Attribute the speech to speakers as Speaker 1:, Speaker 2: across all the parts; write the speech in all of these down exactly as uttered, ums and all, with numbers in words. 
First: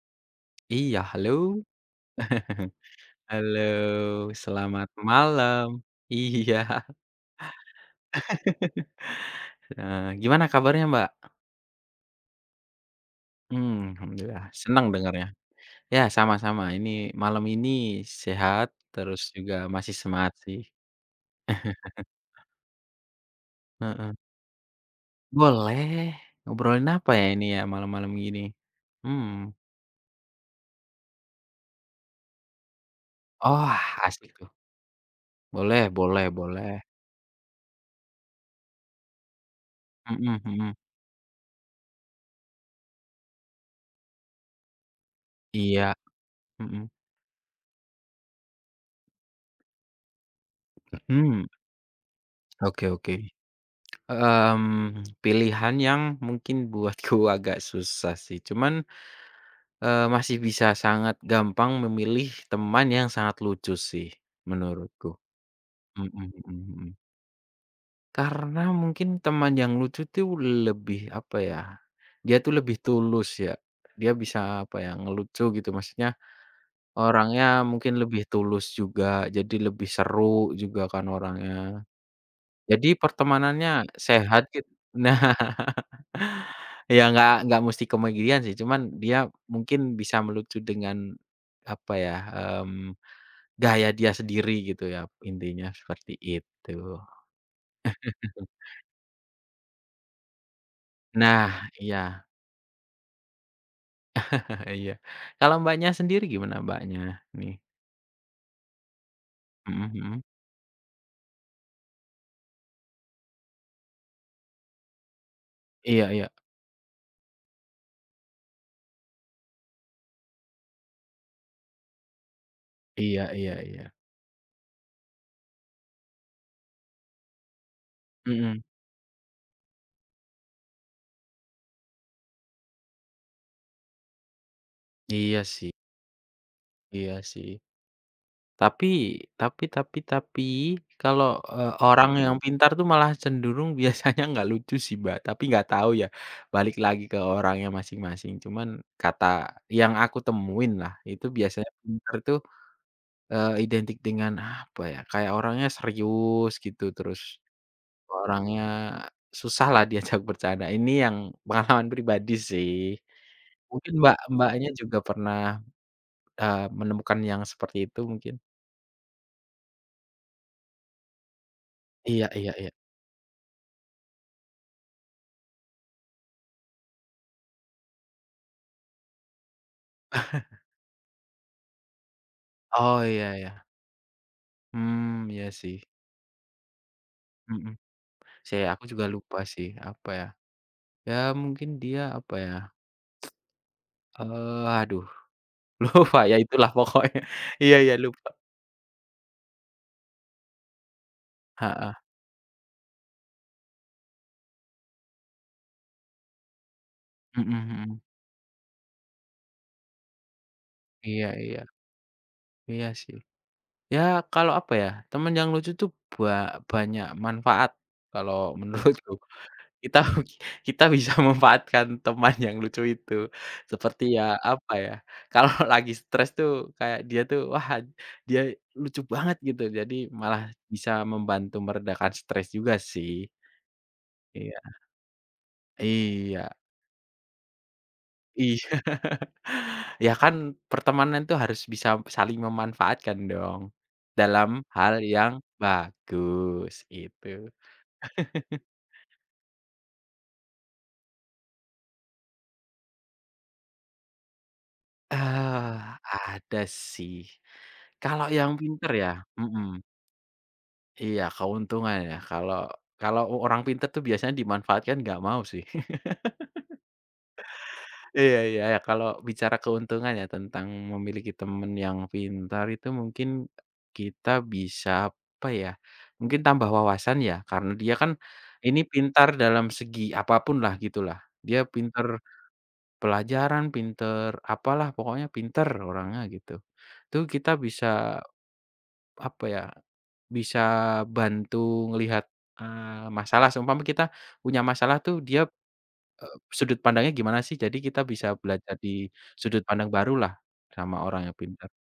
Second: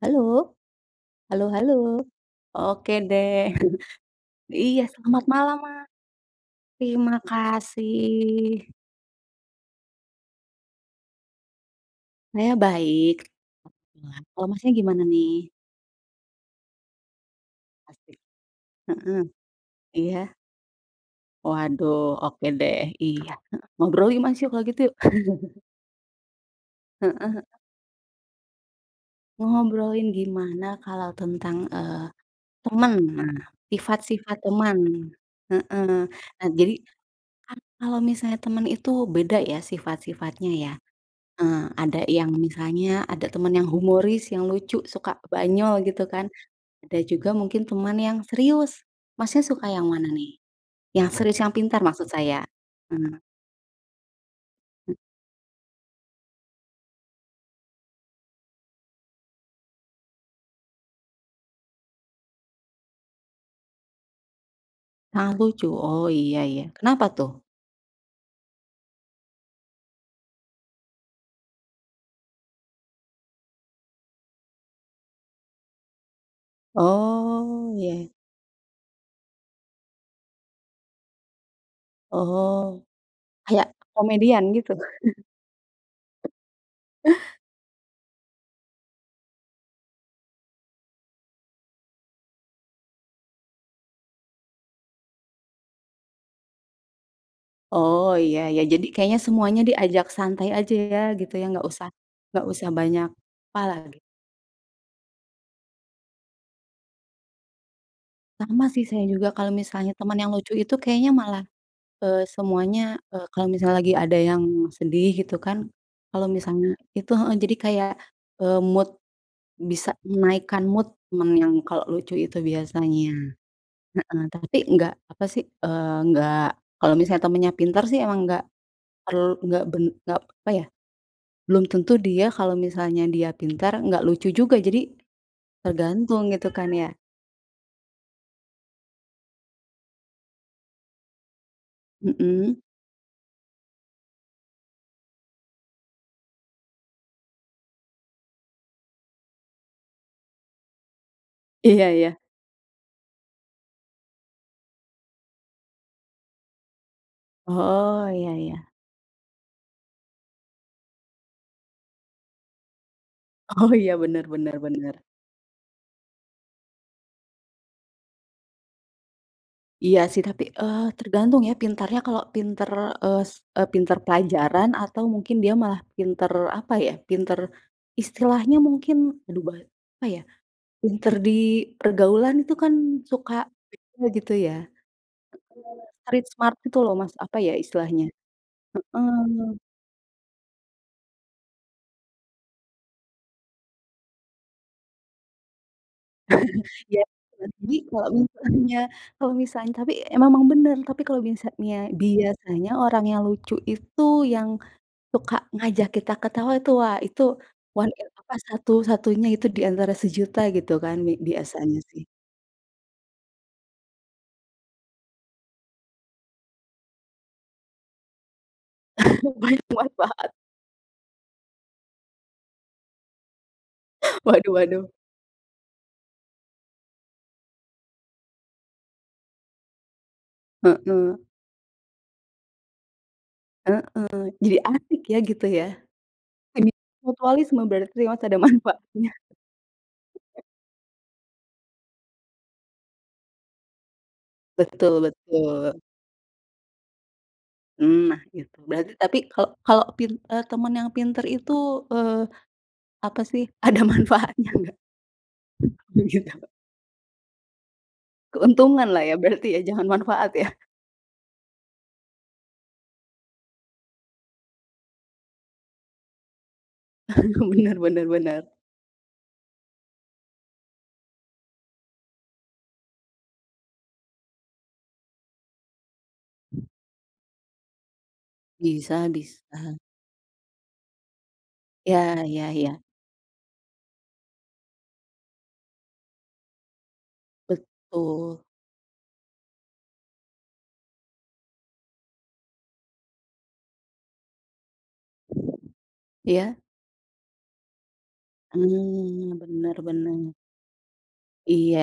Speaker 1: Halo?
Speaker 2: Iya,
Speaker 1: Halo
Speaker 2: halo.
Speaker 1: halo? Oke deh.
Speaker 2: Halo,
Speaker 1: Iya,
Speaker 2: selamat
Speaker 1: selamat malam,
Speaker 2: malam.
Speaker 1: Mas.
Speaker 2: Iya.
Speaker 1: Terima kasih.
Speaker 2: Eee, gimana kabarnya, Mbak?
Speaker 1: Saya baik,
Speaker 2: Mmm,
Speaker 1: alhamdulillah.
Speaker 2: alhamdulillah,
Speaker 1: Kalau Masnya
Speaker 2: senang
Speaker 1: gimana
Speaker 2: dengarnya.
Speaker 1: nih?
Speaker 2: Ya, sama-sama, ini malam ini
Speaker 1: Asik.
Speaker 2: sehat, terus
Speaker 1: Heeh,
Speaker 2: juga masih
Speaker 1: iya?
Speaker 2: semangat sih.
Speaker 1: Waduh, oke deh. Iya, heeh. Ngobrol
Speaker 2: Heeh.
Speaker 1: yuk, Mas, yuk kalau gitu yuk.
Speaker 2: Boleh, ngobrolin apa ya
Speaker 1: Heeh.
Speaker 2: ini ya, malam-malam gini? Hmm.
Speaker 1: Ngobrolin gimana kalau tentang, eee, teman, nah,
Speaker 2: Oh, asik
Speaker 1: sifat-sifat
Speaker 2: tuh.
Speaker 1: teman.
Speaker 2: Boleh
Speaker 1: Heeh.
Speaker 2: boleh
Speaker 1: Nah, jadi
Speaker 2: boleh.
Speaker 1: kan kalau misalnya teman itu beda ya
Speaker 2: Mhm
Speaker 1: sifat-sifatnya ya.
Speaker 2: mhm.
Speaker 1: Eee, ada yang misalnya ada teman yang humoris, yang lucu, suka banyol
Speaker 2: Iya,
Speaker 1: gitu kan.
Speaker 2: mhm.
Speaker 1: Ada juga mungkin teman yang serius. Masnya suka yang mana nih? Yang serius,
Speaker 2: hmm, Hmm,
Speaker 1: yang pintar maksud saya.
Speaker 2: oke oke.
Speaker 1: Eee, mmm,
Speaker 2: Mmm, pilihan yang mungkin buatku agak susah sih, cuman, eee, masih bisa sangat gampang memilih teman yang sangat lucu sih menurutku.
Speaker 1: sangat lucu. Oh,
Speaker 2: Mhm
Speaker 1: iya
Speaker 2: mhm
Speaker 1: iya.
Speaker 2: mhm.
Speaker 1: Kenapa tuh?
Speaker 2: Karena mungkin teman yang lucu tuh lebih, apa ya, dia tuh lebih tulus ya. Dia bisa, apa ya, ngelucu gitu, maksudnya orangnya
Speaker 1: Oh,
Speaker 2: mungkin
Speaker 1: iya.
Speaker 2: lebih tulus juga, jadi lebih seru juga kan orangnya.
Speaker 1: Oh,
Speaker 2: Jadi
Speaker 1: kayak
Speaker 2: pertemanannya
Speaker 1: komedian
Speaker 2: sehat git
Speaker 1: gitu?
Speaker 2: nah. Ya nggak nggak mesti komedian sih, cuman dia mungkin bisa melucu dengan, apa ya, mmm, gaya dia sendiri gitu ya, intinya seperti itu.
Speaker 1: Oh, iya iya. Jadi kayaknya semuanya diajak santai aja ya gitu ya, nggak
Speaker 2: Nah,
Speaker 1: usah
Speaker 2: iya,
Speaker 1: nggak usah banyak apa lagi.
Speaker 2: iya. Kalau Mbaknya sendiri gimana Mbaknya nih?
Speaker 1: Sama sih saya juga kalau
Speaker 2: Mhm
Speaker 1: misalnya teman
Speaker 2: mhm.
Speaker 1: yang lucu itu kayaknya malah Eee, semuanya, eee, kalau misalnya lagi ada yang sedih gitu kan,
Speaker 2: Iya
Speaker 1: kalau
Speaker 2: iya.
Speaker 1: misalnya itu heeh, jadi kayak, eee, mood bisa menaikkan mood temen yang kalau lucu itu biasanya.
Speaker 2: Iya iya iya.
Speaker 1: Heeh, tapi nggak apa sih, eee, nggak kalau misalnya temennya pintar sih emang nggak
Speaker 2: Mhm.
Speaker 1: perlu nggak ben nggak apa ya, belum tentu dia kalau misalnya dia pintar nggak lucu juga, jadi
Speaker 2: Iya sih
Speaker 1: tergantung gitu kan ya.
Speaker 2: iya sih. Tapi tapi tapi tapi, kalau, eee, orang yang Mhm.
Speaker 1: Mhm.
Speaker 2: pintar tuh malah cenderung biasanya nggak lucu sih, Mbak, tapi nggak tahu ya, balik lagi ke orangnya masing-masing. Cuman kata yang aku temuin lah, itu biasanya
Speaker 1: Iya
Speaker 2: pintar
Speaker 1: iya.
Speaker 2: tuh, eee, identik dengan apa ya, kayak orangnya serius gitu, terus
Speaker 1: Oh, iya iya.
Speaker 2: orangnya susah lah diajak bercanda. Ini yang pengalaman pribadi sih.
Speaker 1: Oh iya,
Speaker 2: Mungkin Mbak,
Speaker 1: bener bener
Speaker 2: Mbaknya
Speaker 1: bener.
Speaker 2: juga pernah, eee, menemukan yang seperti itu mungkin?
Speaker 1: Iya sih, tapi, eee, tergantung ya pintarnya kalau
Speaker 2: Iya iya
Speaker 1: pinter,
Speaker 2: iya.
Speaker 1: eee, s eee, pinter pelajaran atau mungkin dia malah pinter apa ya, pinter istilahnya mungkin aduh bah apa ya, pinter di pergaulan itu kan
Speaker 2: Oh,
Speaker 1: suka
Speaker 2: iya ya,
Speaker 1: beda gitu ya,
Speaker 2: Mmm, iya sih.
Speaker 1: street smart itu loh Mas, apa ya
Speaker 2: Mhm.
Speaker 1: istilahnya?
Speaker 2: Saya aku juga lupa
Speaker 1: Heeh,
Speaker 2: sih, apa ya, ya mungkin dia apa ya, eee, aduh lupa ya itulah
Speaker 1: iya.
Speaker 2: pokoknya.
Speaker 1: Jadi
Speaker 2: Iya iya
Speaker 1: kalau
Speaker 2: lupa.
Speaker 1: misalnya kalau misalnya tapi emang bener, tapi kalau misalnya
Speaker 2: Heeh.
Speaker 1: biasanya orang yang lucu itu yang suka ngajak kita ketawa itu, wah itu
Speaker 2: Mhm
Speaker 1: one
Speaker 2: mhm.
Speaker 1: in apa, satu-satunya itu di antara sejuta gitu kan bi
Speaker 2: Iya iya.
Speaker 1: biasanya sih.
Speaker 2: Iya sih. Ya kalau apa ya, teman yang lucu tuh ba banyak manfaat kalau menurutku.
Speaker 1: Banyak banget,
Speaker 2: Kita
Speaker 1: Pak.
Speaker 2: kita bisa memanfaatkan teman yang lucu itu. Seperti ya,
Speaker 1: Waduh
Speaker 2: apa
Speaker 1: waduh.
Speaker 2: ya, kalau lagi stres tuh kayak dia tuh, wah dia lucu banget gitu. Jadi malah bisa
Speaker 1: Heeh
Speaker 2: membantu meredakan stres juga sih.
Speaker 1: heeh. Jadi
Speaker 2: Iya
Speaker 1: asik ya gitu ya.
Speaker 2: iya
Speaker 1: Ini mutualisme berarti Mas ada
Speaker 2: iya.
Speaker 1: manfaatnya.
Speaker 2: Ya kan pertemanan tuh harus bisa saling memanfaatkan dong, dalam hal
Speaker 1: Betul
Speaker 2: yang
Speaker 1: betul.
Speaker 2: bagus itu.
Speaker 1: Mmm, nah gitu. Berarti tapi kalau kalau pin eee, teman yang pinter itu, eee, apa sih, ada manfaatnya nggak?
Speaker 2: Eee,
Speaker 1: Begitu.
Speaker 2: ada sih. Kalau yang pinter
Speaker 1: Keuntunganlah
Speaker 2: ya
Speaker 1: ya berarti ya,
Speaker 2: mhm.
Speaker 1: jangan manfaat ya.
Speaker 2: Iya, keuntungan ya, kalau kalau orang pintar tuh biasanya dimanfaatkan nggak mau sih.
Speaker 1: Bener bener
Speaker 2: Iya
Speaker 1: bener.
Speaker 2: iya, ya kalau bicara keuntungan ya tentang memiliki teman yang pintar itu mungkin kita bisa, apa ya, mungkin tambah wawasan ya, karena dia kan ini
Speaker 1: Bisa
Speaker 2: pintar dalam
Speaker 1: bisa.
Speaker 2: segi apapun lah, gitulah. Dia pintar
Speaker 1: Ya ya ya.
Speaker 2: pelajaran, pintar apalah, pokoknya pintar orangnya gitu. Tuh kita bisa,
Speaker 1: Betul,
Speaker 2: apa ya, bisa bantu ngelihat, eee, masalah seumpama kita punya masalah tuh dia, eee,
Speaker 1: iya,
Speaker 2: sudut pandangnya gimana sih, jadi kita bisa belajar di
Speaker 1: mmm,
Speaker 2: sudut
Speaker 1: bener
Speaker 2: pandang
Speaker 1: bener,
Speaker 2: barulah sama orang yang pintar.
Speaker 1: iya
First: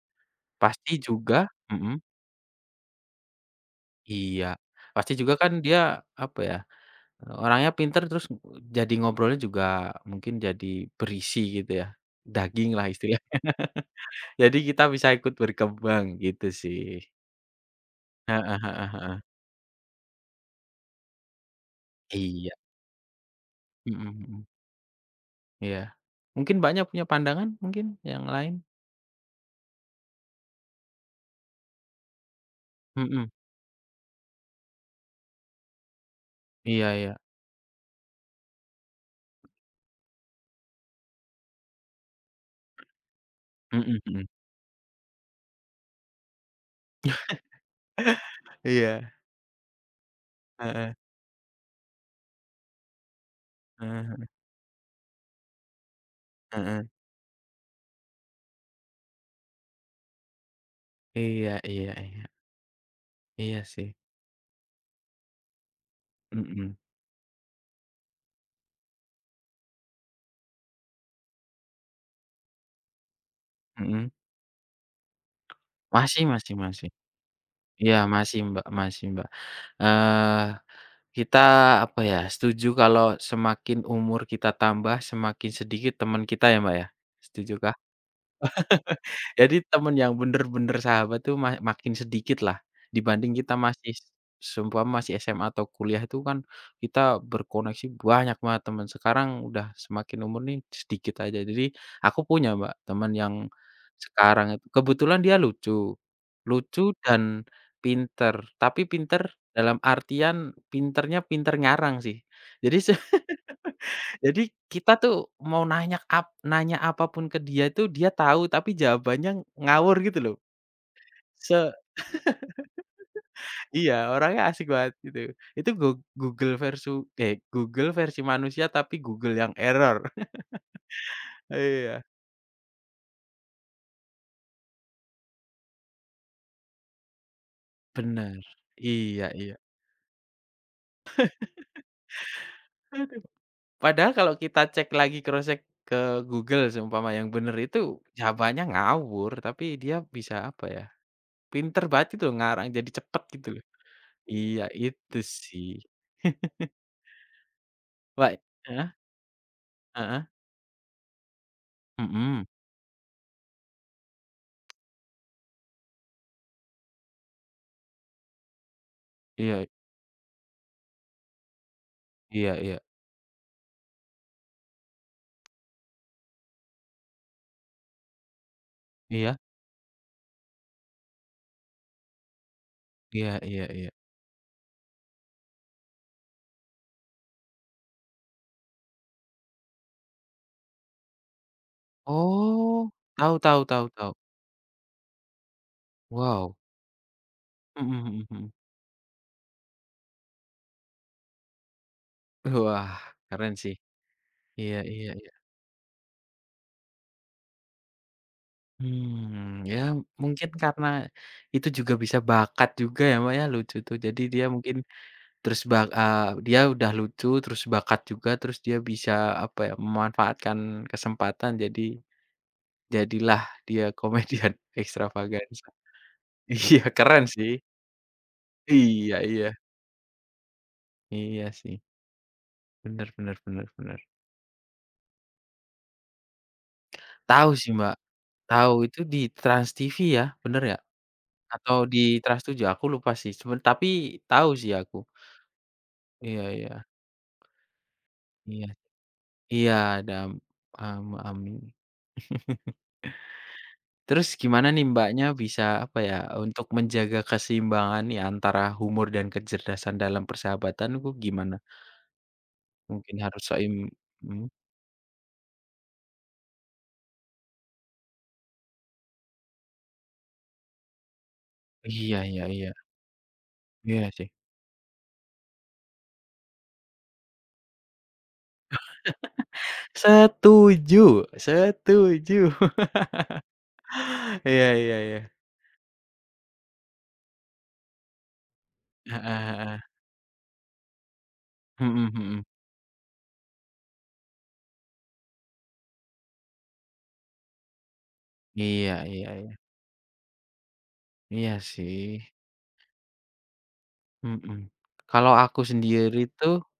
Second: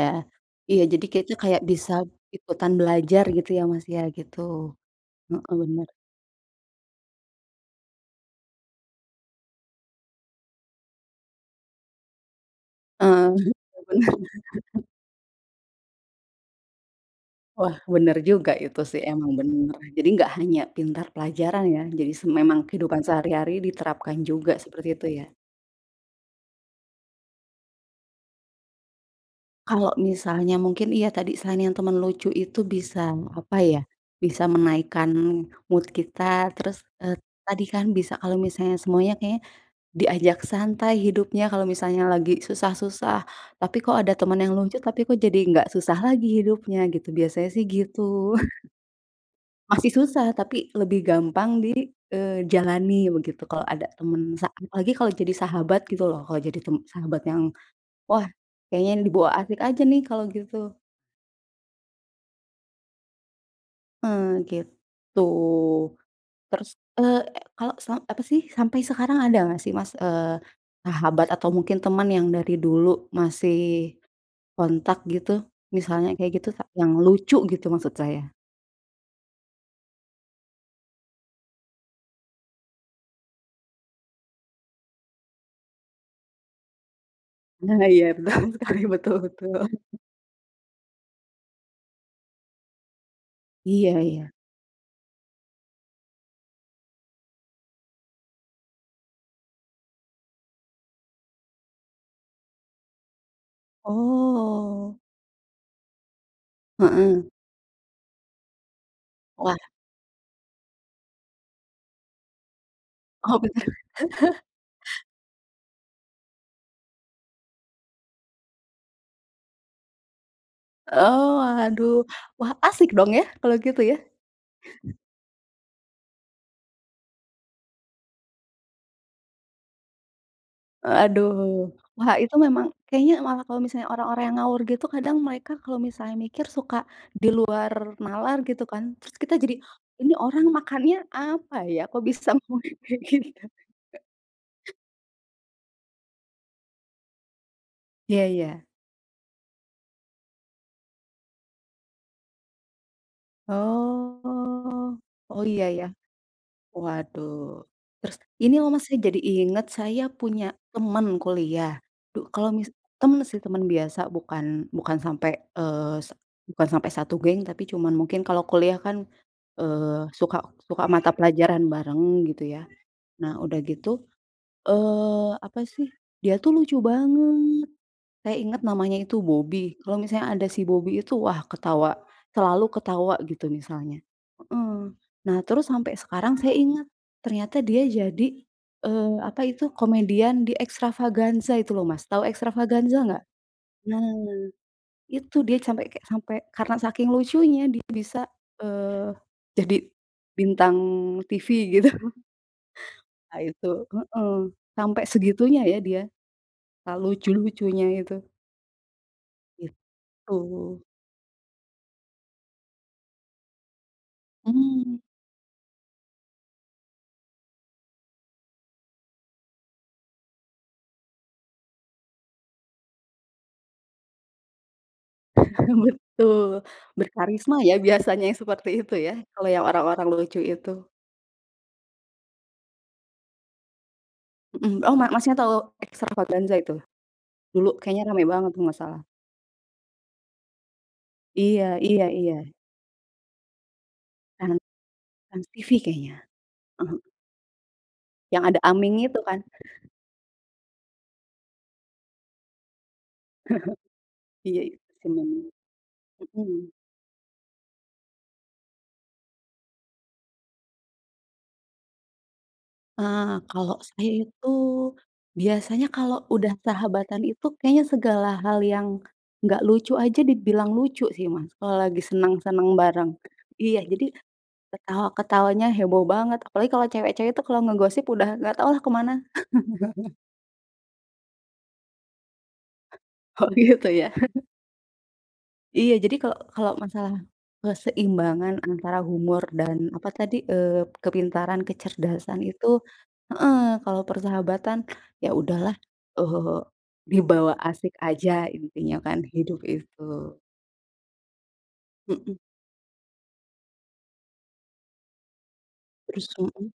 Speaker 1: iya
Speaker 2: Pasti
Speaker 1: jadi kita
Speaker 2: juga
Speaker 1: kayak bisa
Speaker 2: mhm,
Speaker 1: ikutan belajar gitu ya, Mas, ya gitu,
Speaker 2: iya, pasti juga kan
Speaker 1: heeh,
Speaker 2: dia
Speaker 1: bener,
Speaker 2: apa ya, orangnya pintar terus jadi ngobrolnya juga mungkin jadi berisi gitu ya, daging lah
Speaker 1: heeh,
Speaker 2: istilahnya.
Speaker 1: bener,
Speaker 2: Jadi kita bisa ikut berkembang gitu sih.
Speaker 1: wah bener
Speaker 2: Heeh
Speaker 1: juga itu
Speaker 2: heeh
Speaker 1: sih
Speaker 2: heeh.
Speaker 1: emang bener, jadi nggak hanya pintar pelajaran ya, jadi se
Speaker 2: Iya,
Speaker 1: memang kehidupan sehari-hari
Speaker 2: mhm
Speaker 1: diterapkan
Speaker 2: mhm.
Speaker 1: juga seperti itu ya.
Speaker 2: Iya. Mungkin Mbaknya punya pandangan mungkin yang lain?
Speaker 1: Kalau misalnya mungkin iya tadi selain yang teman lucu itu bisa
Speaker 2: Mhm.
Speaker 1: apa ya, bisa menaikkan mood kita terus,
Speaker 2: Iya
Speaker 1: eee,
Speaker 2: iya.
Speaker 1: tadi kan bisa kalau misalnya semuanya kayaknya diajak santai hidupnya kalau misalnya lagi susah-susah, tapi kok
Speaker 2: Mhm
Speaker 1: ada
Speaker 2: mhm.
Speaker 1: teman yang lucu, tapi kok jadi nggak susah lagi hidupnya gitu, biasanya sih gitu.
Speaker 2: Iya.
Speaker 1: Masih susah, tapi
Speaker 2: Heeh.
Speaker 1: lebih gampang di, eee, jalani begitu kalau ada
Speaker 2: Heeh
Speaker 1: teman sa apalagi kalau jadi sahabat gitu loh, kalau jadi
Speaker 2: heeh
Speaker 1: tem
Speaker 2: heeh.
Speaker 1: sahabat yang, wah kayaknya dibawa asik aja nih kalau gitu,
Speaker 2: Iya iya iya. Iya sih.
Speaker 1: heeh, gitu. Terus,
Speaker 2: Mhm.
Speaker 1: eee, kalau sam apa sih, sampai sekarang ada nggak sih Mas, eee, sahabat atau mungkin teman yang dari dulu masih
Speaker 2: Mhm.
Speaker 1: kontak gitu, misalnya
Speaker 2: Masih
Speaker 1: kayak gitu
Speaker 2: masih
Speaker 1: ta
Speaker 2: masih.
Speaker 1: yang lucu gitu maksud
Speaker 2: Iya
Speaker 1: saya.
Speaker 2: masih, Mbak, masih, Mbak. Eee, Kita apa ya, setuju kalau semakin umur kita tambah, semakin sedikit teman kita ya, Mbak, ya? Setujukah?
Speaker 1: Nah iya betul sekali, betul betul.
Speaker 2: Jadi temen yang bener-bener sahabat tuh ma makin sedikit lah. Dibanding kita masih
Speaker 1: Iya iya.
Speaker 2: seumpama masih S M A atau kuliah itu kan kita berkoneksi banyak banget teman sekarang udah semakin umur nih sedikit aja. Jadi aku punya Mbak teman yang sekarang itu
Speaker 1: Oh.
Speaker 2: kebetulan dia lucu, lucu
Speaker 1: Heeh.
Speaker 2: dan pinter, tapi pinter
Speaker 1: Wah.
Speaker 2: dalam artian pinternya pinter ngarang sih. Jadi
Speaker 1: Oh bener.
Speaker 2: jadi kita tuh mau nanya ap nanya apapun ke dia tuh dia tahu tapi jawabannya ngawur gitu loh.
Speaker 1: Oh
Speaker 2: Se
Speaker 1: aduh. Wah asik dong ya kalau gitu
Speaker 2: iya
Speaker 1: ya?
Speaker 2: orangnya asik banget gitu. Itu go Google versu eh Google versi manusia tapi Google yang error.
Speaker 1: Aduh.
Speaker 2: Iya.
Speaker 1: Wah itu memang kayaknya malah kalau misalnya orang-orang yang ngawur gitu kadang mereka kalau misalnya mikir suka di luar nalar
Speaker 2: Bener.
Speaker 1: gitu kan. Terus
Speaker 2: Iya
Speaker 1: kita jadi,
Speaker 2: iya.
Speaker 1: "Ini orang makannya apa ya? Kok bisa ngomong kayak gitu?"
Speaker 2: Padahal kalau kita cek lagi cross check ke Google seumpama yang bener itu
Speaker 1: Iya
Speaker 2: jawabannya
Speaker 1: iya.
Speaker 2: ngawur tapi dia bisa apa ya, pinter banget gitu loh ngarang jadi cepet gitu loh. Iya
Speaker 1: Oh.
Speaker 2: itu
Speaker 1: Oh iya
Speaker 2: sih.
Speaker 1: ya. Waduh. Terus
Speaker 2: Wah
Speaker 1: ini loh Mas,
Speaker 2: heeh?
Speaker 1: saya jadi inget saya
Speaker 2: Heeh?
Speaker 1: punya teman kuliah. Du
Speaker 2: Mhm,
Speaker 1: kalau mis Temen sih, teman biasa bukan bukan sampai, eee, se bukan sampai satu geng, tapi cuman mungkin kalau kuliah kan,
Speaker 2: iya
Speaker 1: eee, suka suka mata pelajaran bareng gitu
Speaker 2: iya
Speaker 1: ya.
Speaker 2: iya
Speaker 1: Nah udah gitu, eee, apa sih, dia tuh lucu banget. Saya inget namanya itu
Speaker 2: iya
Speaker 1: Bobby. Kalau misalnya ada si Bobby itu, wah ketawa, selalu ketawa
Speaker 2: iya
Speaker 1: gitu
Speaker 2: iya iya.
Speaker 1: misalnya. Heeh. Nah terus sampai sekarang saya ingat, ternyata dia jadi, eee, apa itu, komedian di Extravaganza itu loh Mas, tahu
Speaker 2: Oh,
Speaker 1: Extravaganza nggak?
Speaker 2: tahu tahu tahu
Speaker 1: Nah
Speaker 2: tahu.
Speaker 1: itu dia sampai kayak sampai
Speaker 2: Wow,
Speaker 1: karena saking lucunya dia
Speaker 2: mhm mhm
Speaker 1: bisa,
Speaker 2: mhm.
Speaker 1: eee, jadi bintang T V gitu.
Speaker 2: Wah,
Speaker 1: Nah
Speaker 2: keren
Speaker 1: itu
Speaker 2: sih.
Speaker 1: heeh,
Speaker 2: Iya
Speaker 1: sampai
Speaker 2: iya iya.
Speaker 1: segitunya ya dia, ah, lucu-lucunya itu,
Speaker 2: Mmm,
Speaker 1: itu
Speaker 2: ya mungkin karena itu juga bisa bakat juga ya, Mbak, ya, lucu tuh. Jadi dia mungkin terus bak eee, dia udah lucu, terus bakat juga, terus dia bisa, apa ya, memanfaatkan kesempatan jadi jadilah dia komedian ekstravaganza.
Speaker 1: betul,
Speaker 2: Iya, keren
Speaker 1: berkarisma
Speaker 2: sih.
Speaker 1: ya biasanya yang seperti itu ya,
Speaker 2: Iya
Speaker 1: kalau
Speaker 2: iya.
Speaker 1: yang orang-orang lucu itu,
Speaker 2: Iya sih. Bener bener bener bener.
Speaker 1: mhm, oh, Ma Masnya tahu Extravaganza itu?
Speaker 2: Tahu
Speaker 1: Dulu
Speaker 2: sih, Mbak,
Speaker 1: kayaknya rame banget kalau
Speaker 2: tahu
Speaker 1: nggak
Speaker 2: itu
Speaker 1: salah.
Speaker 2: di Trans T V ya, bener ya?
Speaker 1: Iya
Speaker 2: Atau
Speaker 1: iya
Speaker 2: di
Speaker 1: iya,
Speaker 2: trans tujuh aku lupa sih, cuman tapi tahu
Speaker 1: Trans
Speaker 2: sih aku.
Speaker 1: Trans tv kayaknya,
Speaker 2: Iya iya,
Speaker 1: mhm, yang ada
Speaker 2: iya
Speaker 1: Aming itu kan?
Speaker 2: iya, ada Am Amin. Terus
Speaker 1: Iya
Speaker 2: gimana
Speaker 1: itu
Speaker 2: nih
Speaker 1: sih
Speaker 2: Mbaknya
Speaker 1: memang,
Speaker 2: bisa, apa ya, untuk
Speaker 1: mhm,
Speaker 2: menjaga keseimbangan nih antara humor dan kecerdasan dalam persahabatan itu gimana? Mungkin
Speaker 1: eee,
Speaker 2: harus
Speaker 1: kalau
Speaker 2: seim
Speaker 1: saya
Speaker 2: mhm,
Speaker 1: itu biasanya kalau udah sahabatan itu kayaknya segala hal yang nggak lucu aja dibilang lucu sih, Mas, kalau lagi
Speaker 2: iya iya
Speaker 1: senang-senang
Speaker 2: iya,
Speaker 1: bareng. Iya, jadi
Speaker 2: iya sih.
Speaker 1: ketawa-ketawanya heboh banget, apalagi kalau cewek-cewek itu kalau ngegosip udah nggak tahulah lah kemana.
Speaker 2: Setuju setuju.
Speaker 1: Oh gitu ya?
Speaker 2: Iya iya iya.
Speaker 1: Iya jadi kalau kalau masalah keseimbangan antara
Speaker 2: Heeh
Speaker 1: humor dan
Speaker 2: heeh.
Speaker 1: apa tadi, eee, kepintaran,
Speaker 2: Mhm
Speaker 1: kecerdasan
Speaker 2: mhm.
Speaker 1: itu heeh, kalau persahabatan ya udahlah, eee, dibawa asik aja
Speaker 2: Iya
Speaker 1: intinya kan
Speaker 2: iya iya.
Speaker 1: hidup itu.
Speaker 2: Iya sih,
Speaker 1: Mhm,
Speaker 2: mhm. Kalau aku
Speaker 1: terus
Speaker 2: sendiri tuh
Speaker 1: mhm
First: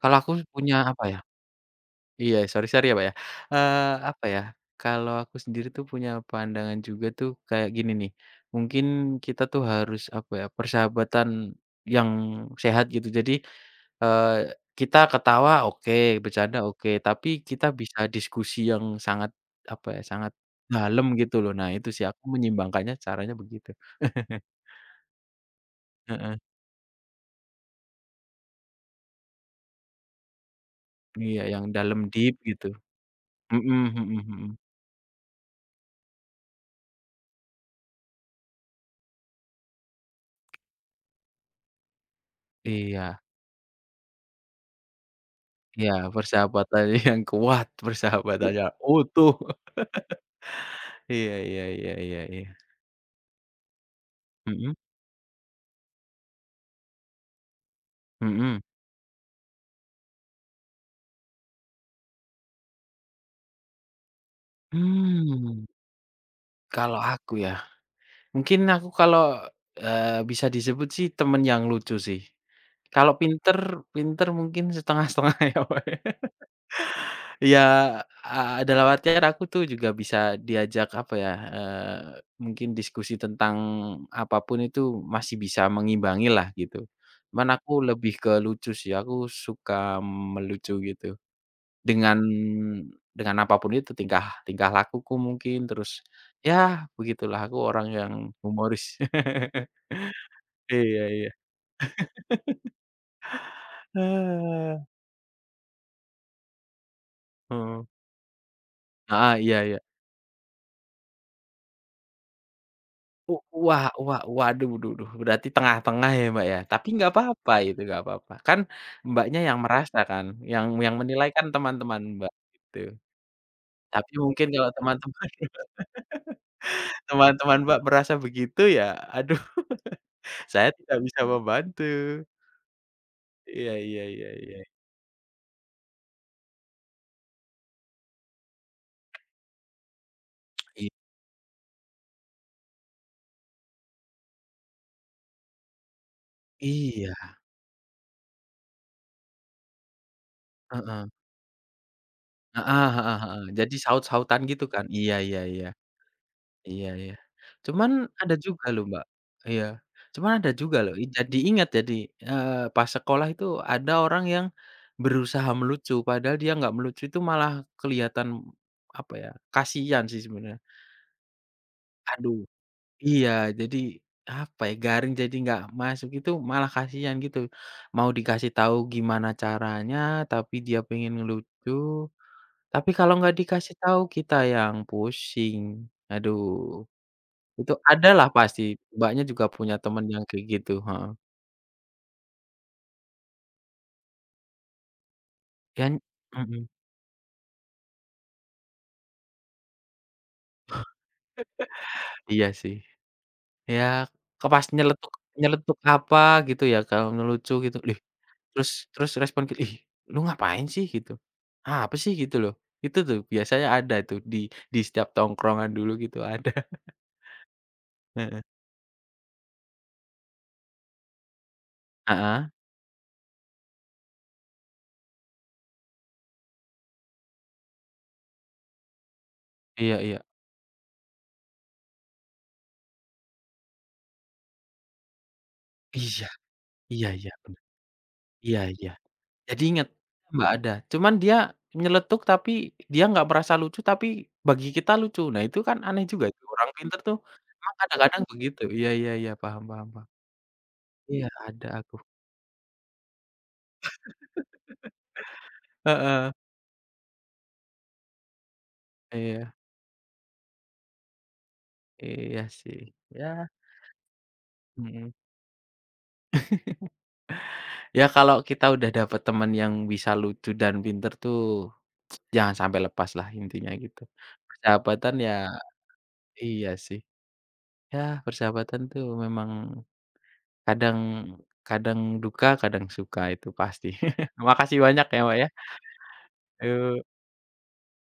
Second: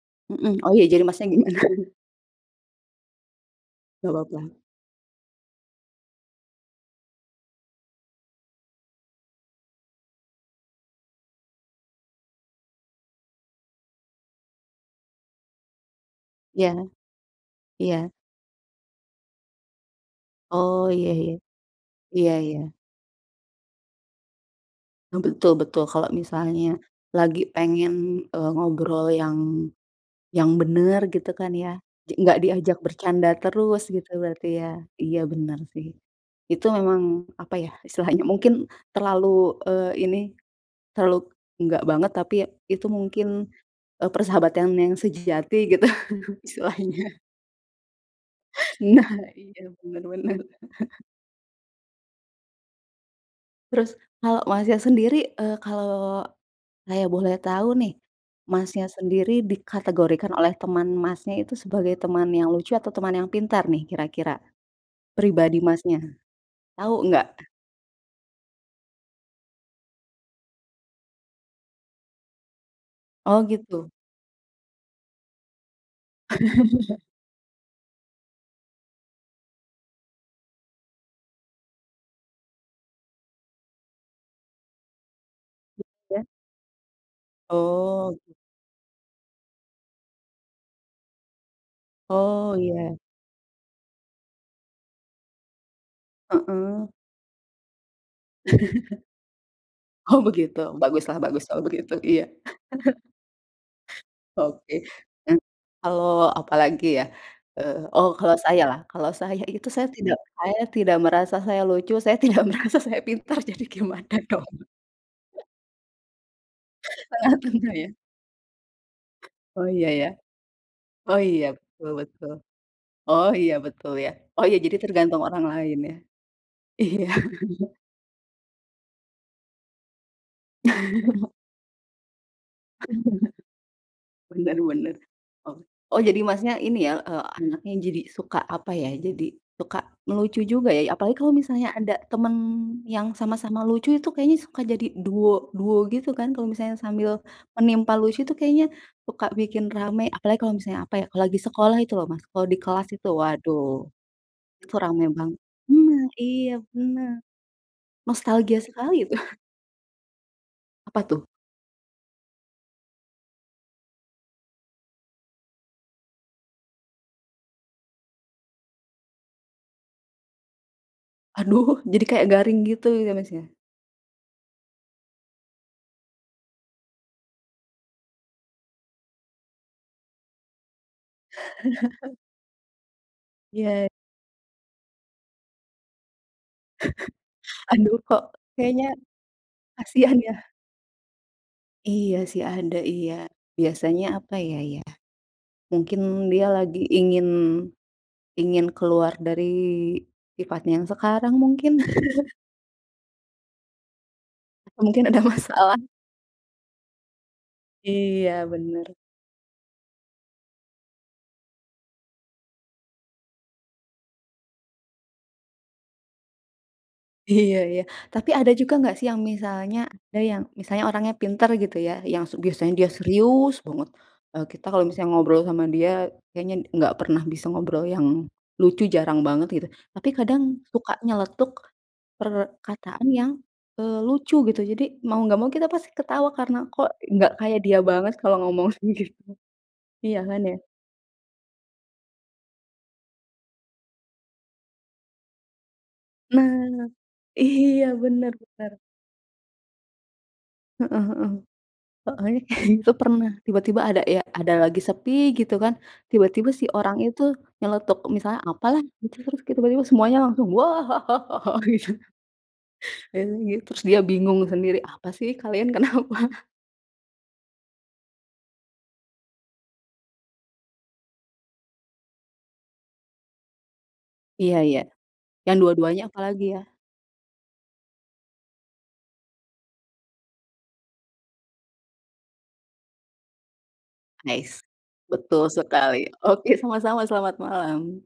Speaker 2: kalau aku
Speaker 1: mhm. Oh
Speaker 2: punya
Speaker 1: iya jadi
Speaker 2: apa ya
Speaker 1: Masnya gimana?
Speaker 2: iya, sorry sorry ya, Mbak, ya, eee,
Speaker 1: Nggak
Speaker 2: apa
Speaker 1: apa-apa.
Speaker 2: ya, kalau aku sendiri tuh punya pandangan juga tuh kayak gini nih, mungkin kita tuh harus apa ya, persahabatan yang sehat gitu. Jadi, eee, kita ketawa oke, bercanda
Speaker 1: Iya
Speaker 2: oke, tapi kita bisa
Speaker 1: iya.
Speaker 2: diskusi yang sangat apa ya, sangat
Speaker 1: Oh
Speaker 2: dalam
Speaker 1: iya iya.
Speaker 2: gitu loh. Nah itu sih, aku
Speaker 1: Iya iya.
Speaker 2: menyimbangkannya caranya begitu.
Speaker 1: Eee, betul betul, kalau
Speaker 2: Heeh.
Speaker 1: misalnya lagi pengen, eee, ngobrol yang yang bener gitu
Speaker 2: Iya,
Speaker 1: kan
Speaker 2: yang
Speaker 1: ya,
Speaker 2: dalam
Speaker 1: ja
Speaker 2: deep
Speaker 1: nggak
Speaker 2: gitu.
Speaker 1: diajak bercanda
Speaker 2: Mhm
Speaker 1: terus
Speaker 2: mhm
Speaker 1: gitu
Speaker 2: mhm.
Speaker 1: berarti ya? Iya bener sih. Itu memang, apa ya, istilahnya mungkin terlalu, eee, ini, terlalu enggak banget tapi itu
Speaker 2: Iya
Speaker 1: mungkin, eee, persahabatan yang sejati gitu
Speaker 2: iya, persahabatan yang
Speaker 1: istilahnya.
Speaker 2: kuat, persahabatan yang
Speaker 1: Nah,
Speaker 2: utuh.
Speaker 1: iya bener bener.
Speaker 2: Iya iya iya iya iya.
Speaker 1: Terus kalau
Speaker 2: Mhm
Speaker 1: Masnya sendiri, eee, kalau saya boleh tahu nih,
Speaker 2: mhm.
Speaker 1: Masnya sendiri dikategorikan oleh teman Masnya itu sebagai teman yang lucu atau teman yang pintar nih kira-kira? Pribadi
Speaker 2: Mmm,
Speaker 1: Masnya,
Speaker 2: Kalau
Speaker 1: tahu
Speaker 2: aku
Speaker 1: nggak?
Speaker 2: ya, mungkin aku kalau, eee, bisa disebut sih temen yang lucu sih. Kalau
Speaker 1: Oh
Speaker 2: pinter
Speaker 1: gitu,
Speaker 2: pinter mungkin setengah-setengah ya, Mbak, ya. Iya, a ada lewatnya aku tuh juga bisa diajak apa ya, eee, mungkin diskusi tentang apapun itu masih bisa
Speaker 1: ya?
Speaker 2: mengimbangi lah gitu. Cuman aku lebih
Speaker 1: Oh
Speaker 2: ke lucu sih, aku suka melucu gitu. Dengan
Speaker 1: oh iya,
Speaker 2: dengan apapun itu, tingkah tingkah lakuku mungkin, terus ya
Speaker 1: heeh.
Speaker 2: begitulah aku orang yang humoris.
Speaker 1: Oh begitu,
Speaker 2: Iya
Speaker 1: baguslah
Speaker 2: iya.
Speaker 1: bagus kalau begitu, iya, oke.
Speaker 2: Ah,
Speaker 1: Nah, kalau apalagi ya, eee,
Speaker 2: Heeh.
Speaker 1: oh kalau saya lah, kalau
Speaker 2: Heeh,
Speaker 1: saya
Speaker 2: iya
Speaker 1: itu
Speaker 2: iya.
Speaker 1: saya tidak saya tidak merasa saya lucu, saya tidak merasa saya
Speaker 2: U
Speaker 1: pintar, jadi
Speaker 2: Wah
Speaker 1: gimana
Speaker 2: wah
Speaker 1: dong?
Speaker 2: waduh duh duh, berarti tengah-tengah ya, Mbak, ya? Tapi nggak apa-apa
Speaker 1: Tengah-tengah
Speaker 2: itu,
Speaker 1: ya?
Speaker 2: nggak apa-apa. Kan Mbaknya yang
Speaker 1: Oh iya
Speaker 2: merasa
Speaker 1: ya?
Speaker 2: kan, yang yang
Speaker 1: Oh
Speaker 2: menilai
Speaker 1: iya,
Speaker 2: kan
Speaker 1: betul
Speaker 2: teman-teman
Speaker 1: betul.
Speaker 2: Mbak, gitu.
Speaker 1: Oh iya betul ya.
Speaker 2: Tapi
Speaker 1: Oh
Speaker 2: mungkin
Speaker 1: iya
Speaker 2: kalau
Speaker 1: jadi tergantung
Speaker 2: teman-teman
Speaker 1: orang lain ya. Iya
Speaker 2: teman-teman Mbak merasa begitu ya, aduh saya tidak bisa membantu. Iya iya iya iya.
Speaker 1: benar-benar. Oh oh jadi Masnya ini ya, eee, anaknya jadi suka apa ya, jadi suka melucu juga
Speaker 2: I
Speaker 1: ya, apalagi kalau misalnya ada temen yang sama-sama lucu itu kayaknya suka jadi duo duo gitu kan kalau misalnya sambil
Speaker 2: iya,
Speaker 1: menimpa lucu itu kayaknya suka bikin rame, apalagi kalau misalnya apa ya,
Speaker 2: heeh.
Speaker 1: kalau lagi sekolah itu loh Mas, kalau di kelas
Speaker 2: Heeh
Speaker 1: itu
Speaker 2: heeh heeh. Jadi
Speaker 1: waduh
Speaker 2: saut-sautan gitu
Speaker 1: itu
Speaker 2: kan?
Speaker 1: rame
Speaker 2: Iya
Speaker 1: banget.
Speaker 2: iya iya.
Speaker 1: Bener, iya
Speaker 2: Iya iya.
Speaker 1: benar.
Speaker 2: Cuman ada
Speaker 1: Nostalgia
Speaker 2: juga loh,
Speaker 1: sekali
Speaker 2: Mbak
Speaker 1: itu.
Speaker 2: iya, cuman ada juga loh,
Speaker 1: Apa
Speaker 2: i
Speaker 1: tuh?
Speaker 2: jadi ingat jadi, eee, pas sekolah itu ada orang yang berusaha melucu, padahal dia nggak melucu itu malah kelihatan, apa ya, kasihan sih sebenarnya.
Speaker 1: Aduh, jadi kayak
Speaker 2: Aduh
Speaker 1: garing gitu ya, Mas,
Speaker 2: iya,
Speaker 1: ya?
Speaker 2: jadi, apa ya, garing jadi nggak masuk itu malah kasihan gitu. Mau dikasih tahu gimana caranya, tapi dia pengen ngelucu, tapi kalau nggak dikasih
Speaker 1: Iya.
Speaker 2: tahu kita yang pusing, aduh. Itu
Speaker 1: Aduh, kok
Speaker 2: adalah pasti,
Speaker 1: kayaknya
Speaker 2: Mbaknya juga punya temen
Speaker 1: kasihan
Speaker 2: yang
Speaker 1: ya?
Speaker 2: kayak gitu, heeh.
Speaker 1: Iya sih ada, iya. Biasanya apa ya ya, mungkin
Speaker 2: Dan
Speaker 1: dia
Speaker 2: mhm,
Speaker 1: lagi ingin ingin keluar dari sifatnya yang sekarang mungkin.
Speaker 2: iya sih. Ya, ke pas
Speaker 1: Mungkin
Speaker 2: nyeletuk
Speaker 1: ada masalah.
Speaker 2: nyeletuk apa gitu ya, kalau ngelucu gitu, "Lih,"
Speaker 1: Iya,
Speaker 2: terus
Speaker 1: bener.
Speaker 2: terus respon ki "Ih, lu ngapain sih?" Gitu, "Apa sih?" Gitu loh. Itu tuh biasanya ada tuh di di setiap tongkrongan dulu gitu ada.
Speaker 1: Iya iya. Tapi
Speaker 2: Heeh.
Speaker 1: ada juga nggak sih yang misalnya ada yang misalnya orangnya pinter gitu ya, yang se
Speaker 2: Heeh,
Speaker 1: biasanya dia serius banget, eee, kita kalau misalnya ngobrol sama dia kayaknya nggak pernah bisa ngobrol yang lucu, jarang banget gitu.
Speaker 2: iya
Speaker 1: Tapi
Speaker 2: iya.
Speaker 1: kadang suka nyeletuk perkataan yang, eee, lucu gitu. Jadi mau nggak mau kita pasti
Speaker 2: Iya,
Speaker 1: ketawa karena kok
Speaker 2: iya iya,
Speaker 1: nggak kayak
Speaker 2: bener.
Speaker 1: dia banget kalau
Speaker 2: Iya
Speaker 1: ngomong
Speaker 2: iya.
Speaker 1: gitu,
Speaker 2: Jadi inget,
Speaker 1: iya kan
Speaker 2: Mbak,
Speaker 1: ya?
Speaker 2: ada. Cuman dia nyeletuk tapi dia nggak merasa lucu, tapi bagi kita lucu. Nah, itu kan aneh juga itu, orang
Speaker 1: Nah,
Speaker 2: pinter tuh emang
Speaker 1: iya
Speaker 2: kadang-kadang
Speaker 1: bener
Speaker 2: begitu.
Speaker 1: benar
Speaker 2: Iya iya iya, paham paham paham. Iya, ada aku.
Speaker 1: heeh, ini kayak gitu pernah, tiba-tiba ada ya ada lagi sepi gitu kan,
Speaker 2: Heeh,
Speaker 1: tiba-tiba si orang itu nyeletuk misalnya apalah gitu, terus
Speaker 2: iya
Speaker 1: tiba-tiba semuanya langsung, "Wah," gitu,
Speaker 2: iya sih. Ya,
Speaker 1: biasanya gitu. Terus dia bingung sendiri, "Apa
Speaker 2: mhm.
Speaker 1: sih kalian kenapa?"
Speaker 2: Ya kalau kita udah dapet temen yang bisa lucu dan pinter tuh jangan sampai lepas lah intinya gitu.
Speaker 1: Iya iya,
Speaker 2: Persahabatan ya
Speaker 1: yang dua-duanya apalagi ya?
Speaker 2: iya sih. Ya, persahabatan tuh memang kadang kadang duka, kadang suka itu pasti.
Speaker 1: Nice,
Speaker 2: Makasih banyak ya, Mbak,
Speaker 1: betul
Speaker 2: ya.
Speaker 1: sekali. Oke,
Speaker 2: Eee
Speaker 1: sama-sama, selamat malam.